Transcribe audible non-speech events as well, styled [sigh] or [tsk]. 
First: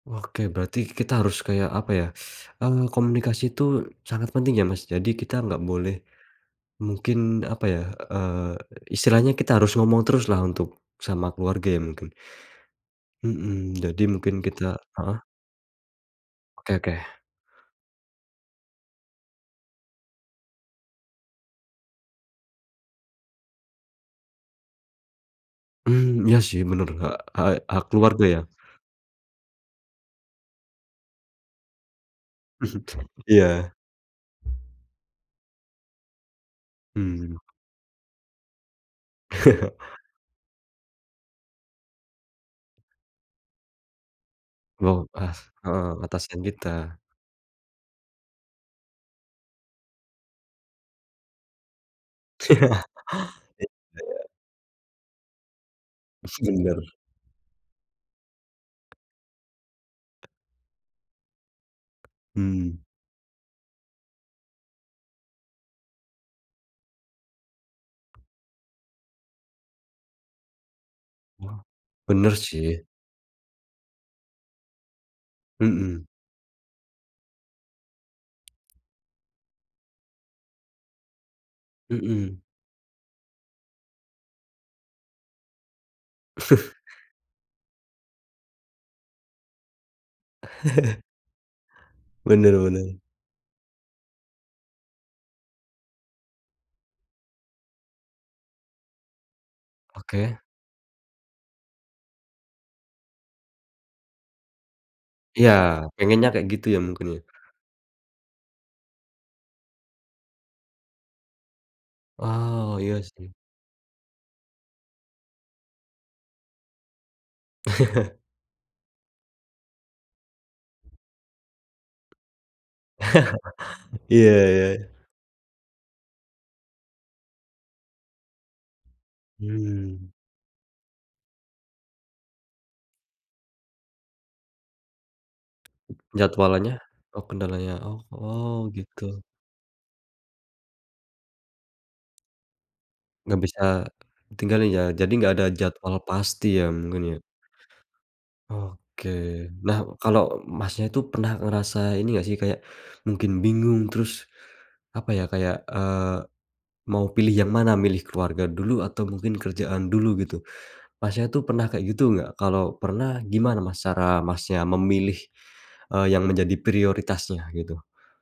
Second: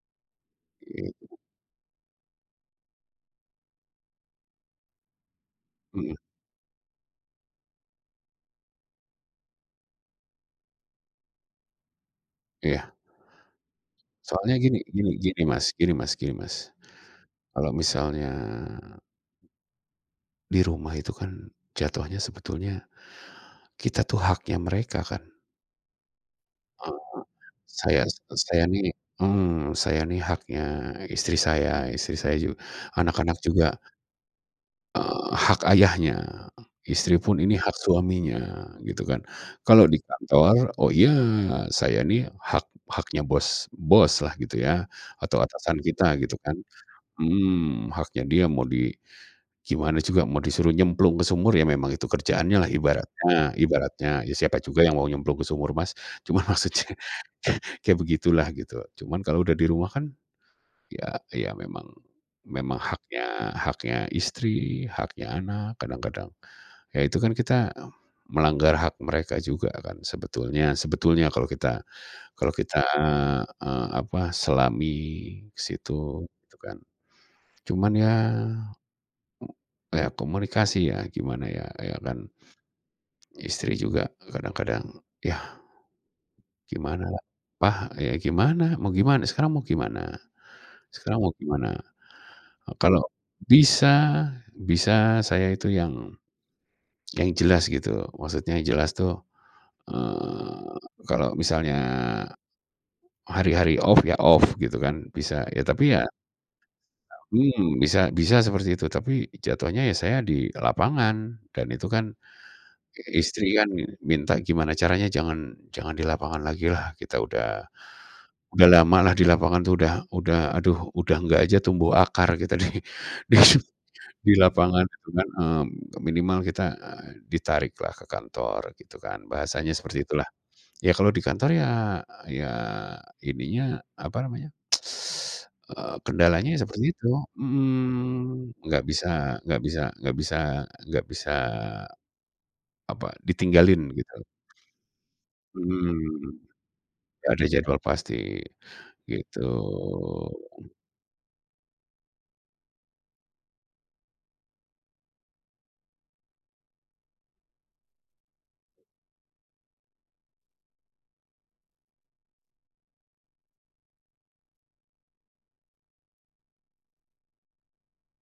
Oke, berarti kita harus kayak apa ya, [sucks teeth] mmm, komunikasi itu sangat penting ya Mas jadi kita gak boleh, Mhm. mungkin apa ya, eee, istilahnya kita harus ngomong teruslah untuk sama keluarga ya mungkin. Iya. Mhm, jadi mungkin Soalnya gini kita gini heeh. gini Mas gini Mas gini Mas, Oke oke. kalau misalnya di rumah itu kan, jatuhnya sebetulnya, kita itu haknya mereka kan? Mmm, ya sih menurut hak Heeh, hak hak saya keluarga ya. saya nih mmm, saya ini haknya istri saya istri saya ju [chuckles] anak-anak Iya. juga eee, hak ayahnya istri Mmm. pun ini hak suaminya gitu kan. Kalau di [chuckles] kantor oh iya saya ini hak haknya bos boslah gitu ya Loh as atau atasan heeh, kita gitu atasan kan kita. mhm, haknya dia mau di gimana juga mau disuruh nyemplung ke sumur ya memang itu [laughs] kerjaannya lah Iya. ibaratnya ibaratnya. Ya siapa juga yang mau nyemplung ke sumur Mas? Cuman maksudnya, Bener. kayak begitulah gitu. Cuman kalau udah di rumah kan, ya ya memang memang Mmm. haknya haknya istri, haknya anak, kadang-kadang, ya itu kan kita, melanggar hak mereka juga kan sebetulnya sebetulnya kalau Oh, kita bener kalau kita, sih. eee, apa selami ke Mhm. situ itu kan. Cuman ya ya komunikasi ya gimana ya, ya kan. Mhm. Istri juga kadang-kadang yah, gimana [chuckles] apa ya gimana? Mau gimana? Sekarang mau gimana? [chuckles] Sekarang mau gimana? Bener bener. Kalau bisa bisa saya itu yang yang jelas gitu maksudnya jelas tuh, Oke. eee, kalau misalnya, hari-hari off ya off gitu kan bisa Iya, ya tapi ya pengennya kayak gitu ya mungkin ya. mmm, bisa bisa seperti itu tapi jatuhnya ya saya di lapangan dan itu kan, Oh, iya sih. istri kan min minta gimana caranya jangan jangan di lapangan lagilah kita udah [chuckles] udah lamalah di lapangan tuh udah udah aduh udah nggak aja tumbuh akar kita di di [laughs] Iya di iya. lapangan gitu kan, mmm, minimal kita ditariklah ke kantor gitu kan bahasanya seperti Mmm. itulah. Ya kalau di kantor ya ya ininya apa namanya, [tsk] [sucks teeth] eee, kendalanya ya Jadwalannya? seperti itu Oh, kendalanya? Oh mhm, oh, enggak gitu. bisa enggak bisa enggak bisa enggak bisa, apa Gak bisa, ditinggalin gitu. tinggalin ya jadi gak ada jadwal Mhm, pasti ya mungkin ya. gak ada jadwal pasti, Oke. Nah, kalo gitu. Masnya itu pernah ngerasa ini gak sih kayak, mungkin bingung terus, apa ya kayak, eee, mau pilih yang mana milih keluarga dulu atau mungkin kerjaan dulu gitu, Masnya tuh pernah kayak gitu gak? Kalau pernah gimana Mas cara Masnya memilih, eee, yang menjadi prioritasnya gitu.